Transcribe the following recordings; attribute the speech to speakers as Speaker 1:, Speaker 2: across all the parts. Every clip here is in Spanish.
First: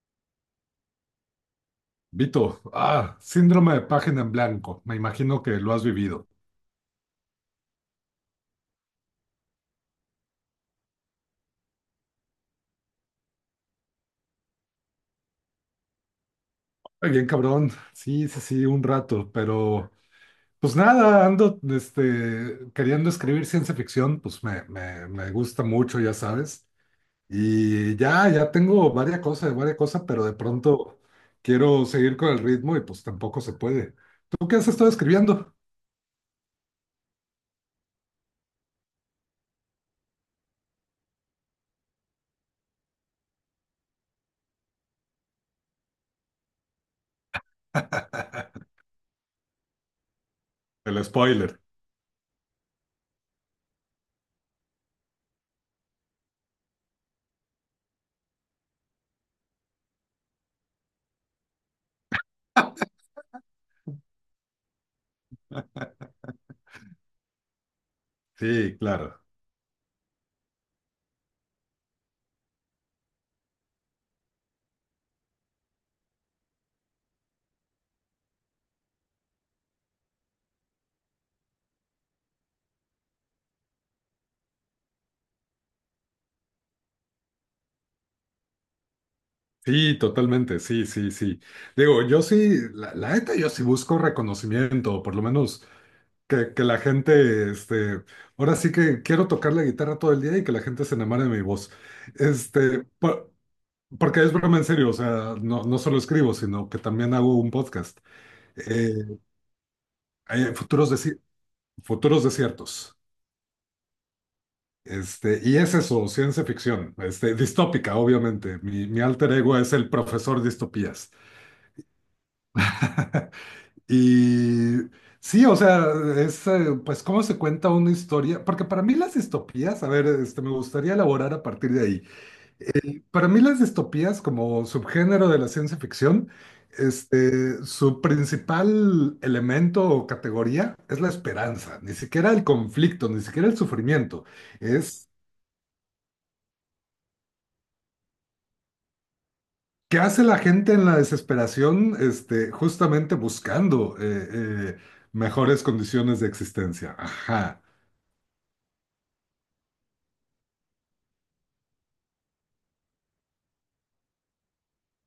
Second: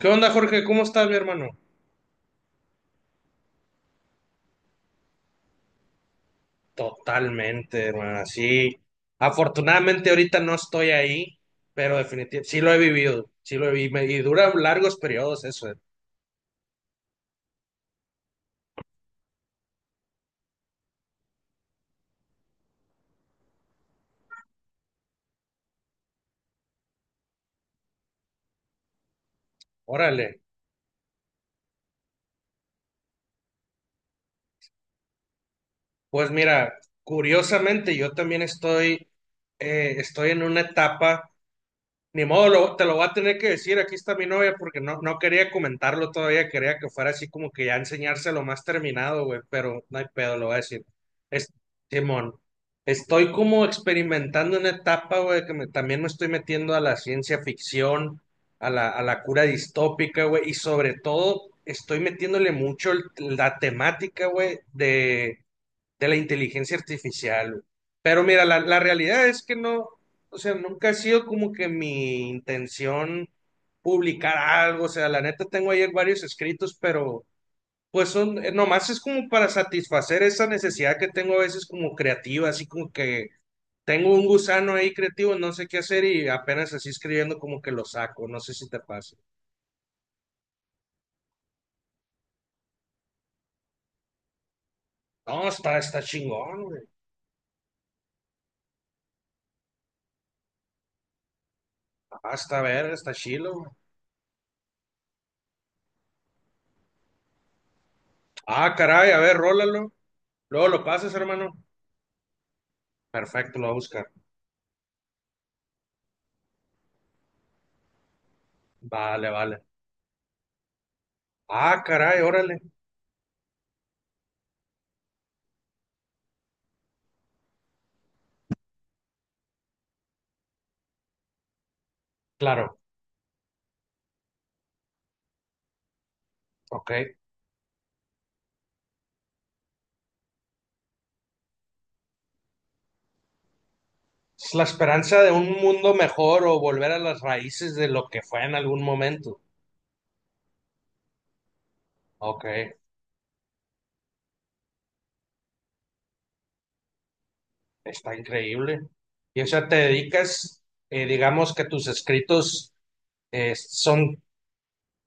Speaker 1: ¿Qué onda, Jorge? ¿Cómo estás, mi hermano?
Speaker 2: Vito, síndrome de página en blanco. Me imagino que lo has vivido.
Speaker 1: Totalmente, hermano. Sí. Afortunadamente ahorita no estoy ahí, pero definitivamente sí lo he vivido, sí lo he vivido y dura largos periodos eso.
Speaker 2: Ay, bien, cabrón. Sí, sí, sí, un rato, pero pues nada, ando queriendo escribir ciencia ficción, pues me gusta mucho, ya sabes. Y ya tengo varias cosas, pero de
Speaker 1: Órale.
Speaker 2: pronto quiero seguir con el ritmo y pues tampoco se puede. ¿Tú qué has estado escribiendo?
Speaker 1: Pues mira, curiosamente yo también estoy en una etapa. Ni modo, te lo voy a tener que decir, aquí está mi novia, porque no quería comentarlo todavía, quería que fuera así como que ya enseñárselo más terminado, güey, pero no hay pedo, lo voy a decir.
Speaker 2: El
Speaker 1: Es,
Speaker 2: spoiler.
Speaker 1: Simón, estoy como experimentando una etapa, güey, también me estoy metiendo a la ciencia ficción, a a la cura distópica, güey, y sobre todo estoy metiéndole mucho la temática, güey, de la inteligencia artificial, güey. Pero mira,
Speaker 2: Sí,
Speaker 1: la
Speaker 2: claro.
Speaker 1: realidad es que no, o sea, nunca ha sido como que mi intención publicar algo, o sea, la neta tengo ayer varios escritos, pero pues son, nomás es como para satisfacer esa necesidad que tengo a veces como creativa, así como que tengo un gusano ahí creativo, no sé qué hacer y apenas así escribiendo como que lo saco, no sé si te pasa.
Speaker 2: Sí, totalmente, sí, sí, sí. Digo, yo sí, la neta, yo sí busco reconocimiento, por lo
Speaker 1: No,
Speaker 2: menos
Speaker 1: está
Speaker 2: que
Speaker 1: chingón,
Speaker 2: la
Speaker 1: güey.
Speaker 2: gente, ahora sí que quiero tocar la guitarra todo el día y que la gente se enamore de mi voz.
Speaker 1: Ah, está
Speaker 2: Este,
Speaker 1: ver, está
Speaker 2: por-
Speaker 1: chilo, güey.
Speaker 2: Porque es broma en serio, o sea, no, no solo escribo, sino que también hago un podcast.
Speaker 1: Ah,
Speaker 2: Eh,
Speaker 1: caray, a ver, rólalo.
Speaker 2: hay
Speaker 1: Luego lo
Speaker 2: futuros,
Speaker 1: pasas,
Speaker 2: desi-
Speaker 1: hermano.
Speaker 2: Futuros desiertos.
Speaker 1: Perfecto, lo voy a buscar.
Speaker 2: Y es eso, ciencia ficción, distópica, obviamente. Mi
Speaker 1: Vale,
Speaker 2: alter ego
Speaker 1: vale.
Speaker 2: es el profesor distopías.
Speaker 1: Ah, caray, órale.
Speaker 2: Y sí, o sea, es pues cómo se cuenta una historia, porque para mí las distopías, a ver, me gustaría elaborar a partir de ahí.
Speaker 1: Claro,
Speaker 2: Para mí las distopías como subgénero de la ciencia ficción,
Speaker 1: ok.
Speaker 2: su principal elemento o categoría es la esperanza, ni siquiera el conflicto, ni siquiera el sufrimiento,
Speaker 1: Es la
Speaker 2: es
Speaker 1: esperanza de un mundo mejor o volver a las raíces de lo que fue en algún momento.
Speaker 2: qué hace la gente en la desesperación,
Speaker 1: Ok,
Speaker 2: justamente buscando eh, mejores condiciones de existencia. Ajá.
Speaker 1: está increíble. Y o sea, te dedicas, digamos que tus escritos son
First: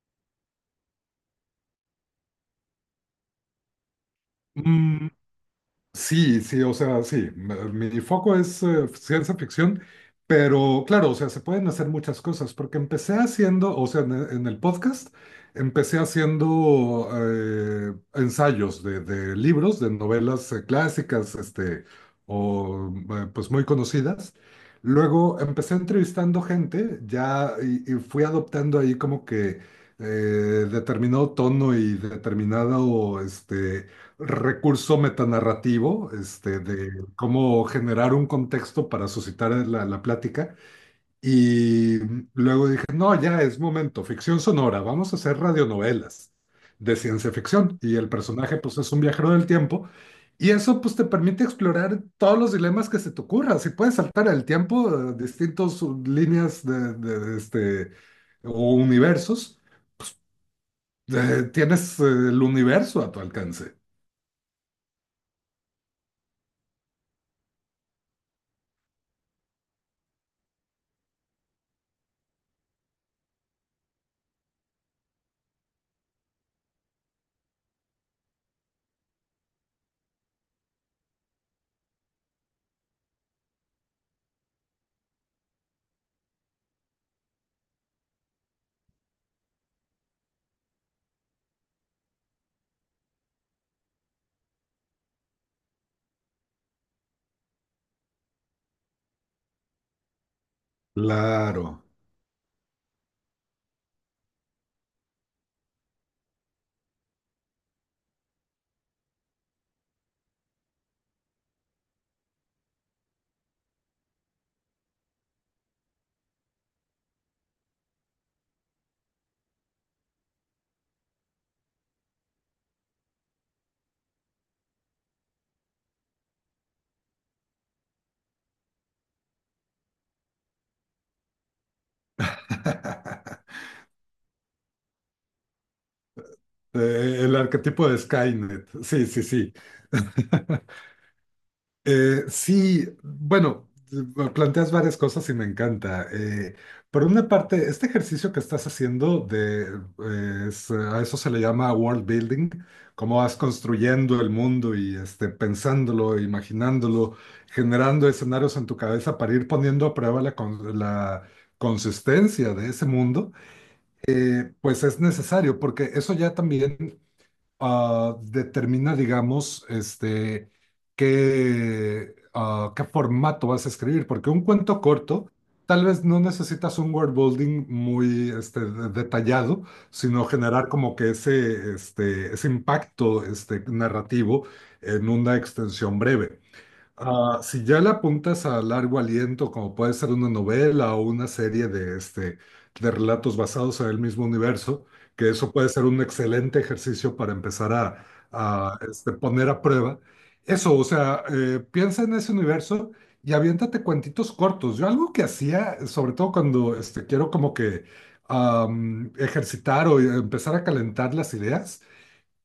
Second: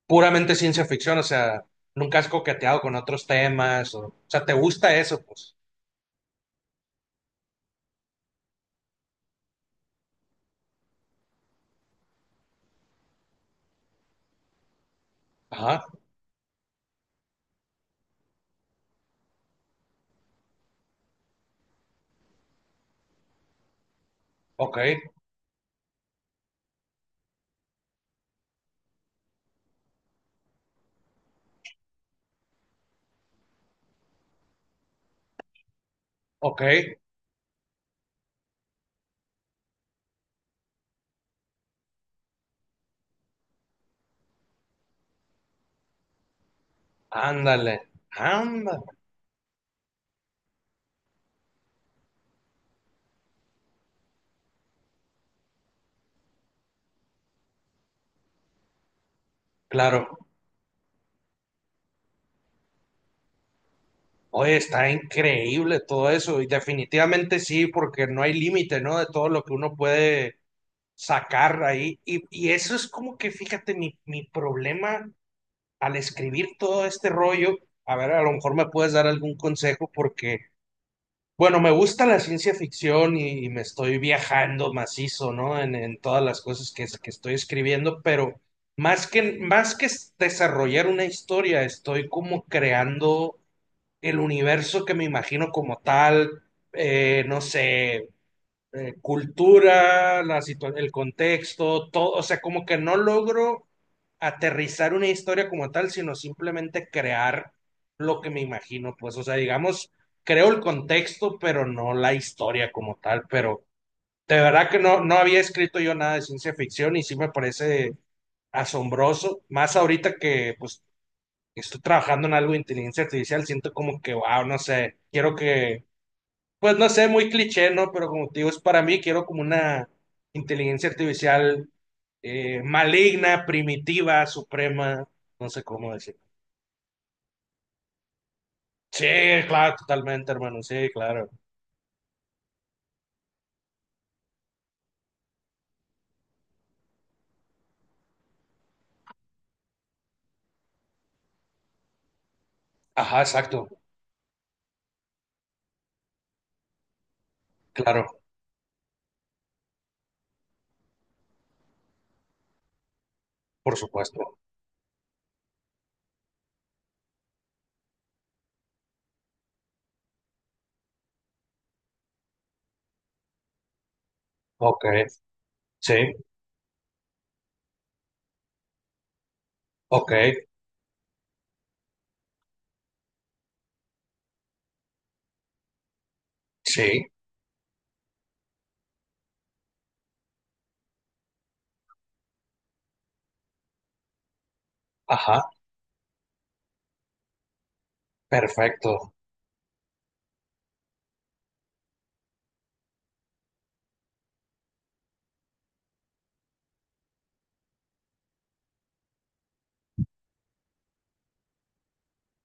Speaker 1: puramente ciencia ficción, o sea, nunca has coqueteado con otros temas, o sea, te gusta eso, pues.
Speaker 2: Sí, sí, o sea, sí, mi foco es ciencia ficción, pero claro, o sea, se pueden hacer muchas cosas, porque empecé haciendo, o sea, en el podcast,
Speaker 1: Ajá,
Speaker 2: empecé haciendo ensayos de libros, de novelas clásicas, o pues muy conocidas.
Speaker 1: ok,
Speaker 2: Luego empecé entrevistando gente, ya, y fui adoptando ahí como que eh, determinado tono y determinado, recurso metanarrativo,
Speaker 1: ok,
Speaker 2: de cómo generar un contexto para suscitar la plática. Y luego dije, no, ya es momento, ficción sonora, vamos a hacer radionovelas de ciencia ficción.
Speaker 1: ándale,
Speaker 2: Y el personaje, pues,
Speaker 1: ándale.
Speaker 2: es un viajero del tiempo. Y eso, pues, te permite explorar todos los dilemas que se te ocurra. Si puedes saltar el tiempo, distintas líneas de o universos,
Speaker 1: Claro.
Speaker 2: tienes el universo a tu alcance.
Speaker 1: Oye, está increíble todo eso y definitivamente sí, porque no hay límite, ¿no? De todo lo que uno puede sacar ahí. Y eso es como que, fíjate, mi problema al escribir todo este rollo, a ver, a lo mejor me puedes dar algún consejo porque, bueno, me gusta la ciencia ficción y me estoy viajando macizo, ¿no? En todas las cosas que estoy escribiendo, pero más que desarrollar una historia, estoy como creando el universo que me imagino como tal, no sé, cultura, el
Speaker 2: Claro.
Speaker 1: contexto, todo, o sea, como que no logro aterrizar una historia como tal, sino simplemente crear lo que me imagino, pues, o sea, digamos, creo el contexto, pero no la historia como tal, pero de verdad que no, no había escrito yo nada de ciencia ficción y sí me parece asombroso, más ahorita que pues estoy trabajando en algo de inteligencia artificial, siento como que, wow, no sé, quiero que, pues no sé, muy cliché, ¿no? Pero como te digo, es para mí, quiero como una inteligencia artificial maligna, primitiva, suprema, no sé cómo decir.
Speaker 2: El arquetipo de Skynet.
Speaker 1: Sí,
Speaker 2: Sí, sí, sí.
Speaker 1: claro, totalmente, hermano, sí, claro.
Speaker 2: Sí, bueno, planteas varias cosas y me encanta. Por una parte, este ejercicio que estás haciendo de, a eso se le llama world building, cómo
Speaker 1: Ajá,
Speaker 2: vas
Speaker 1: exacto,
Speaker 2: construyendo el mundo y pensándolo, imaginándolo, generando
Speaker 1: claro,
Speaker 2: escenarios en tu cabeza para ir poniendo a prueba la consistencia de ese mundo,
Speaker 1: por supuesto.
Speaker 2: pues es necesario, porque eso ya también determina, digamos, qué, qué formato vas a escribir, porque un cuento
Speaker 1: Ok,
Speaker 2: corto tal
Speaker 1: sí,
Speaker 2: vez no necesitas un word building muy detallado,
Speaker 1: ok,
Speaker 2: sino generar como que ese, ese impacto narrativo en una extensión breve.
Speaker 1: sí,
Speaker 2: Ah, si ya le apuntas a largo aliento, como puede ser una novela o una serie de, de relatos basados en el mismo universo, que
Speaker 1: ajá,
Speaker 2: eso puede ser un excelente ejercicio para empezar a
Speaker 1: perfecto,
Speaker 2: poner a prueba. Eso, o sea, piensa en ese universo y aviéntate cuentitos cortos. Yo algo que hacía, sobre todo cuando quiero como que ejercitar o empezar a calentar las ideas,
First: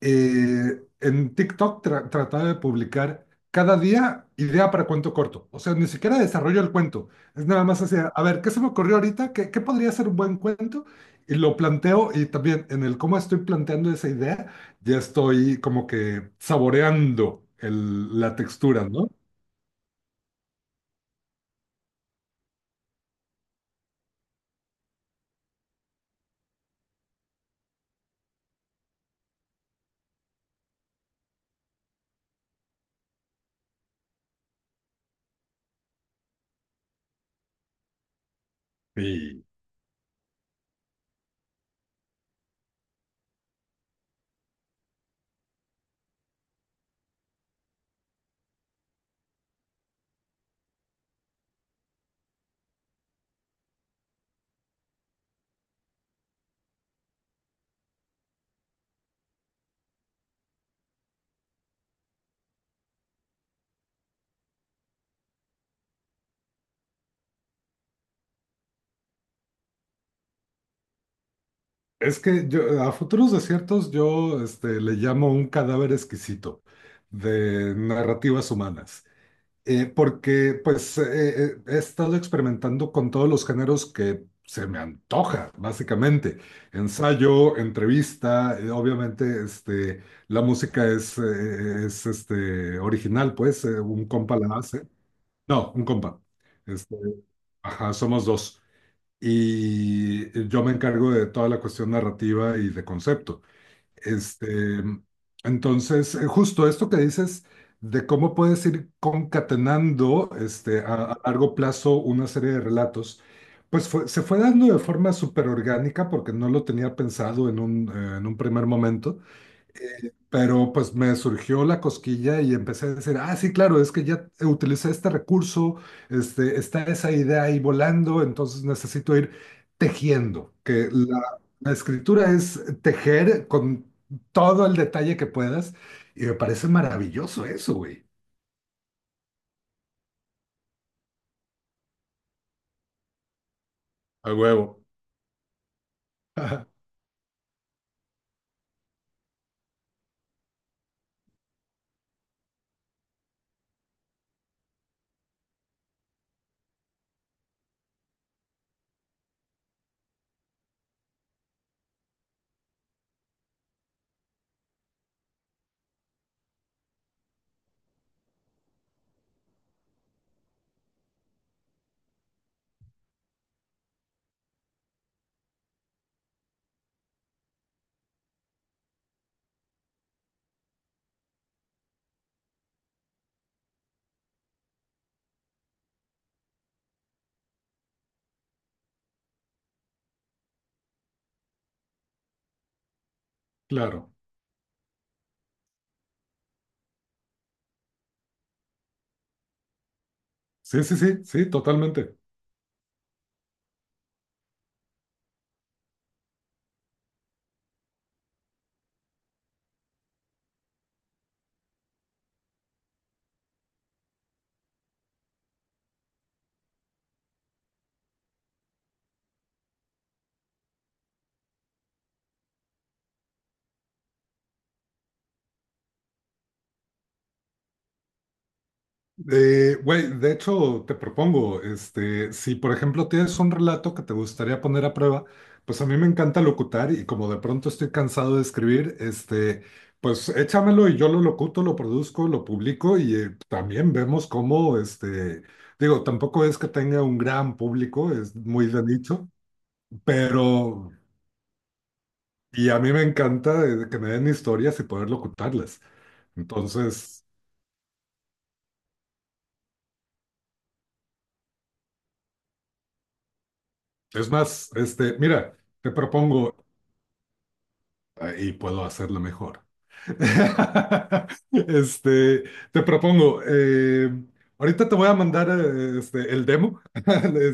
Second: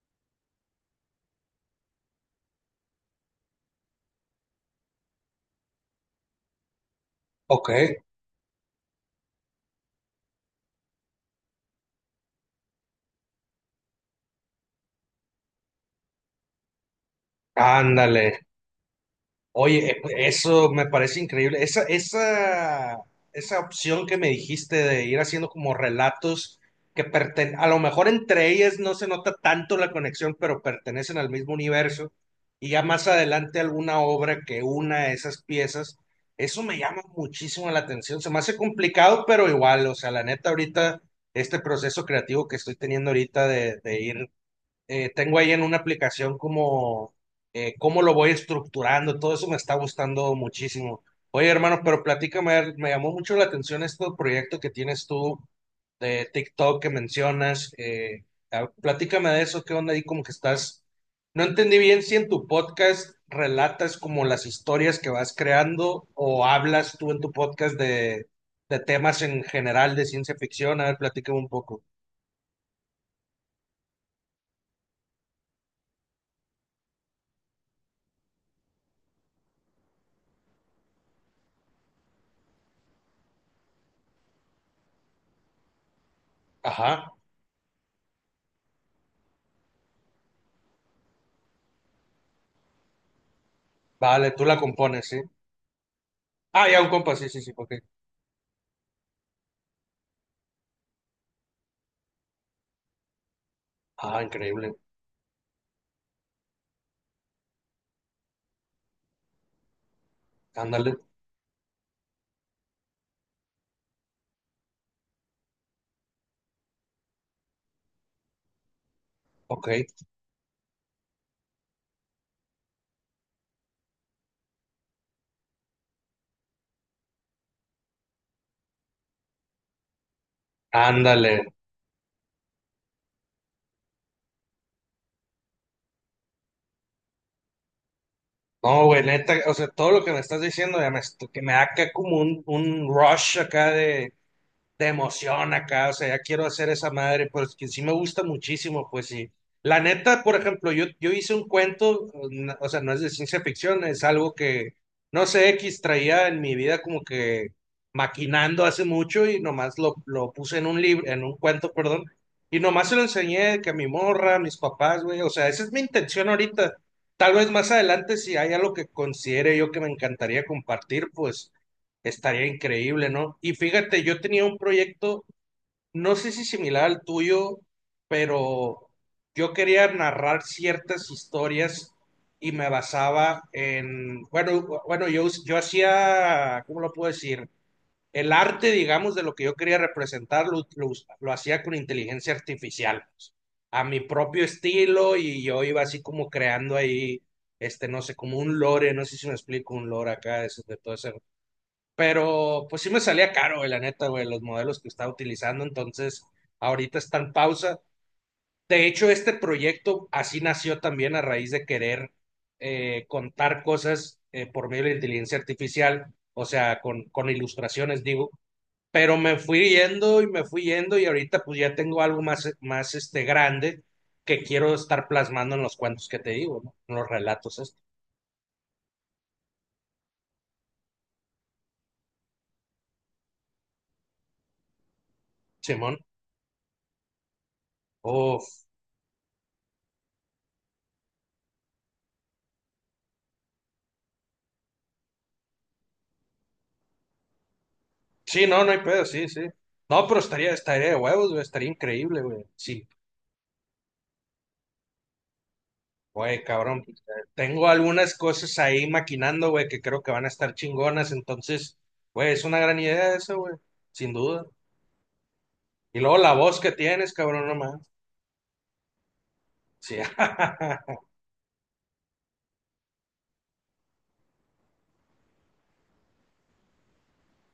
Speaker 2: en TikTok trataba de publicar cada día idea para cuento corto. O sea, ni siquiera desarrollo el cuento. Es nada
Speaker 1: ok,
Speaker 2: más así, a ver, ¿qué se me ocurrió ahorita? ¿Qué, qué podría ser un buen cuento? Y lo planteo y también en el cómo estoy planteando esa idea, ya estoy como que saboreando la
Speaker 1: ándale.
Speaker 2: textura, ¿no?
Speaker 1: Oye, eso me parece increíble. Esa opción que me dijiste de ir haciendo como relatos que pertenecen, a lo mejor entre ellas no se nota tanto la conexión, pero pertenecen al mismo universo, y ya más adelante alguna obra que una esas piezas, eso me llama muchísimo la atención. Se me hace complicado,
Speaker 2: Y
Speaker 1: pero igual, o sea, la neta ahorita, este proceso creativo que estoy teniendo ahorita de ir tengo ahí en una aplicación como cómo lo voy estructurando, todo eso me está gustando muchísimo. Oye, hermano, pero platícame, a ver, me llamó mucho la atención este proyecto que tienes tú de TikTok que mencionas. Platícame de eso, qué onda ahí, como que estás. No entendí bien si en tu podcast relatas como las historias que vas creando o hablas tú en tu podcast de temas en general de ciencia ficción. A ver, platícame un poco.
Speaker 2: es que yo a Futuros Desiertos yo le llamo un cadáver exquisito de narrativas humanas. Porque pues he estado experimentando con todos los géneros que se me antoja, básicamente.
Speaker 1: Ajá,
Speaker 2: Ensayo, entrevista, obviamente la música es original, pues un
Speaker 1: vale,
Speaker 2: compa
Speaker 1: tú
Speaker 2: la
Speaker 1: la
Speaker 2: hace.
Speaker 1: compones, ¿sí?
Speaker 2: No, un compa.
Speaker 1: Ah, ya, un
Speaker 2: Este,
Speaker 1: compa, sí, sí, sí, ok.
Speaker 2: ajá, somos dos. Y yo me encargo de toda la cuestión narrativa y de concepto.
Speaker 1: Ah,
Speaker 2: Este,
Speaker 1: increíble.
Speaker 2: entonces, justo esto que dices de cómo puedes ir concatenando este,
Speaker 1: Ándale,
Speaker 2: a, a largo plazo una serie de relatos, pues se fue dando de forma súper orgánica porque no lo tenía pensado en un, en un primer momento.
Speaker 1: ok.
Speaker 2: Pero pues me surgió la cosquilla y empecé a decir, ah, sí, claro, es que ya utilicé este recurso, está esa idea ahí volando, entonces necesito ir tejiendo, que la,
Speaker 1: Ándale.
Speaker 2: la escritura es tejer con todo el detalle que puedas y me parece maravilloso eso, güey.
Speaker 1: No, güey, neta, o sea, todo lo que me estás diciendo ya que me da acá como un rush acá
Speaker 2: A huevo.
Speaker 1: de emoción acá, o sea, ya quiero hacer esa madre, pues que sí me gusta muchísimo, pues sí. La neta, por ejemplo, yo hice un cuento, o sea, no es de ciencia ficción, es algo que, no sé, X traía en mi vida como que maquinando hace mucho y nomás lo puse en un libro, en un cuento, perdón, y nomás se lo enseñé que a mi morra, a mis papás, güey, o sea, esa es mi intención ahorita. Tal vez más adelante, si hay algo que considere yo que me encantaría compartir, pues estaría increíble, ¿no? Y fíjate, yo tenía un proyecto, no sé si similar al tuyo, pero yo quería narrar ciertas historias y me basaba en, bueno, yo hacía, ¿cómo lo puedo decir? El arte, digamos, de lo que yo quería representar, lo hacía con inteligencia artificial, pues, a mi
Speaker 2: Claro.
Speaker 1: propio estilo y yo iba así como creando ahí, este, no sé, como un lore, no sé si me explico, un lore acá, de
Speaker 2: Sí,
Speaker 1: todo
Speaker 2: sí,
Speaker 1: ese
Speaker 2: sí, sí, totalmente.
Speaker 1: pero pues sí me salía caro, güey, la neta, güey, los modelos que estaba utilizando. Entonces, ahorita está en pausa. De hecho, este proyecto así nació también a raíz de querer contar cosas por medio de la inteligencia artificial, o sea, con ilustraciones, digo. Pero me fui yendo y me fui yendo y ahorita pues ya tengo algo más, más este, grande que quiero estar plasmando en los cuentos que te digo, ¿no? En los relatos estos.
Speaker 2: Güey, de hecho, te propongo, si por ejemplo tienes un relato que te gustaría poner a prueba, pues a
Speaker 1: Simón,
Speaker 2: mí me encanta locutar y como de pronto estoy cansado
Speaker 1: oh,
Speaker 2: de escribir, pues échamelo y yo lo locuto, lo produzco, lo publico y también vemos cómo, digo, tampoco es que tenga un gran público, es
Speaker 1: sí, no,
Speaker 2: muy
Speaker 1: no hay
Speaker 2: de
Speaker 1: pedo, sí,
Speaker 2: nicho,
Speaker 1: sí. No, pero estaría, estaría
Speaker 2: pero,
Speaker 1: de huevos, güey, estaría increíble, güey.
Speaker 2: y a
Speaker 1: Sí,
Speaker 2: mí me encanta que me den historias y poder locutarlas.
Speaker 1: güey, cabrón.
Speaker 2: Entonces,
Speaker 1: Tengo algunas cosas ahí maquinando, güey, que creo que van a estar chingonas, entonces, güey, es una gran idea eso, güey, sin
Speaker 2: es
Speaker 1: duda.
Speaker 2: más, mira. Te
Speaker 1: Y luego la
Speaker 2: propongo,
Speaker 1: voz que tienes, cabrón, nomás.
Speaker 2: y puedo hacerlo mejor.
Speaker 1: Sí.
Speaker 2: Este, te propongo, ahorita te voy a mandar el demo,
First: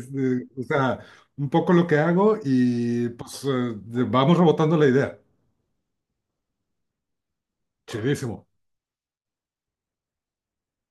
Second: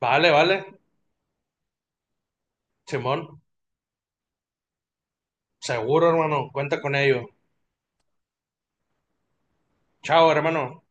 Speaker 1: Vale,
Speaker 2: o
Speaker 1: vale,
Speaker 2: sea, un poco lo que hago y
Speaker 1: Simón,
Speaker 2: pues vamos rebotando la idea.
Speaker 1: seguro, hermano, cuenta con ello.
Speaker 2: Chidísimo.
Speaker 1: Chao, hermano.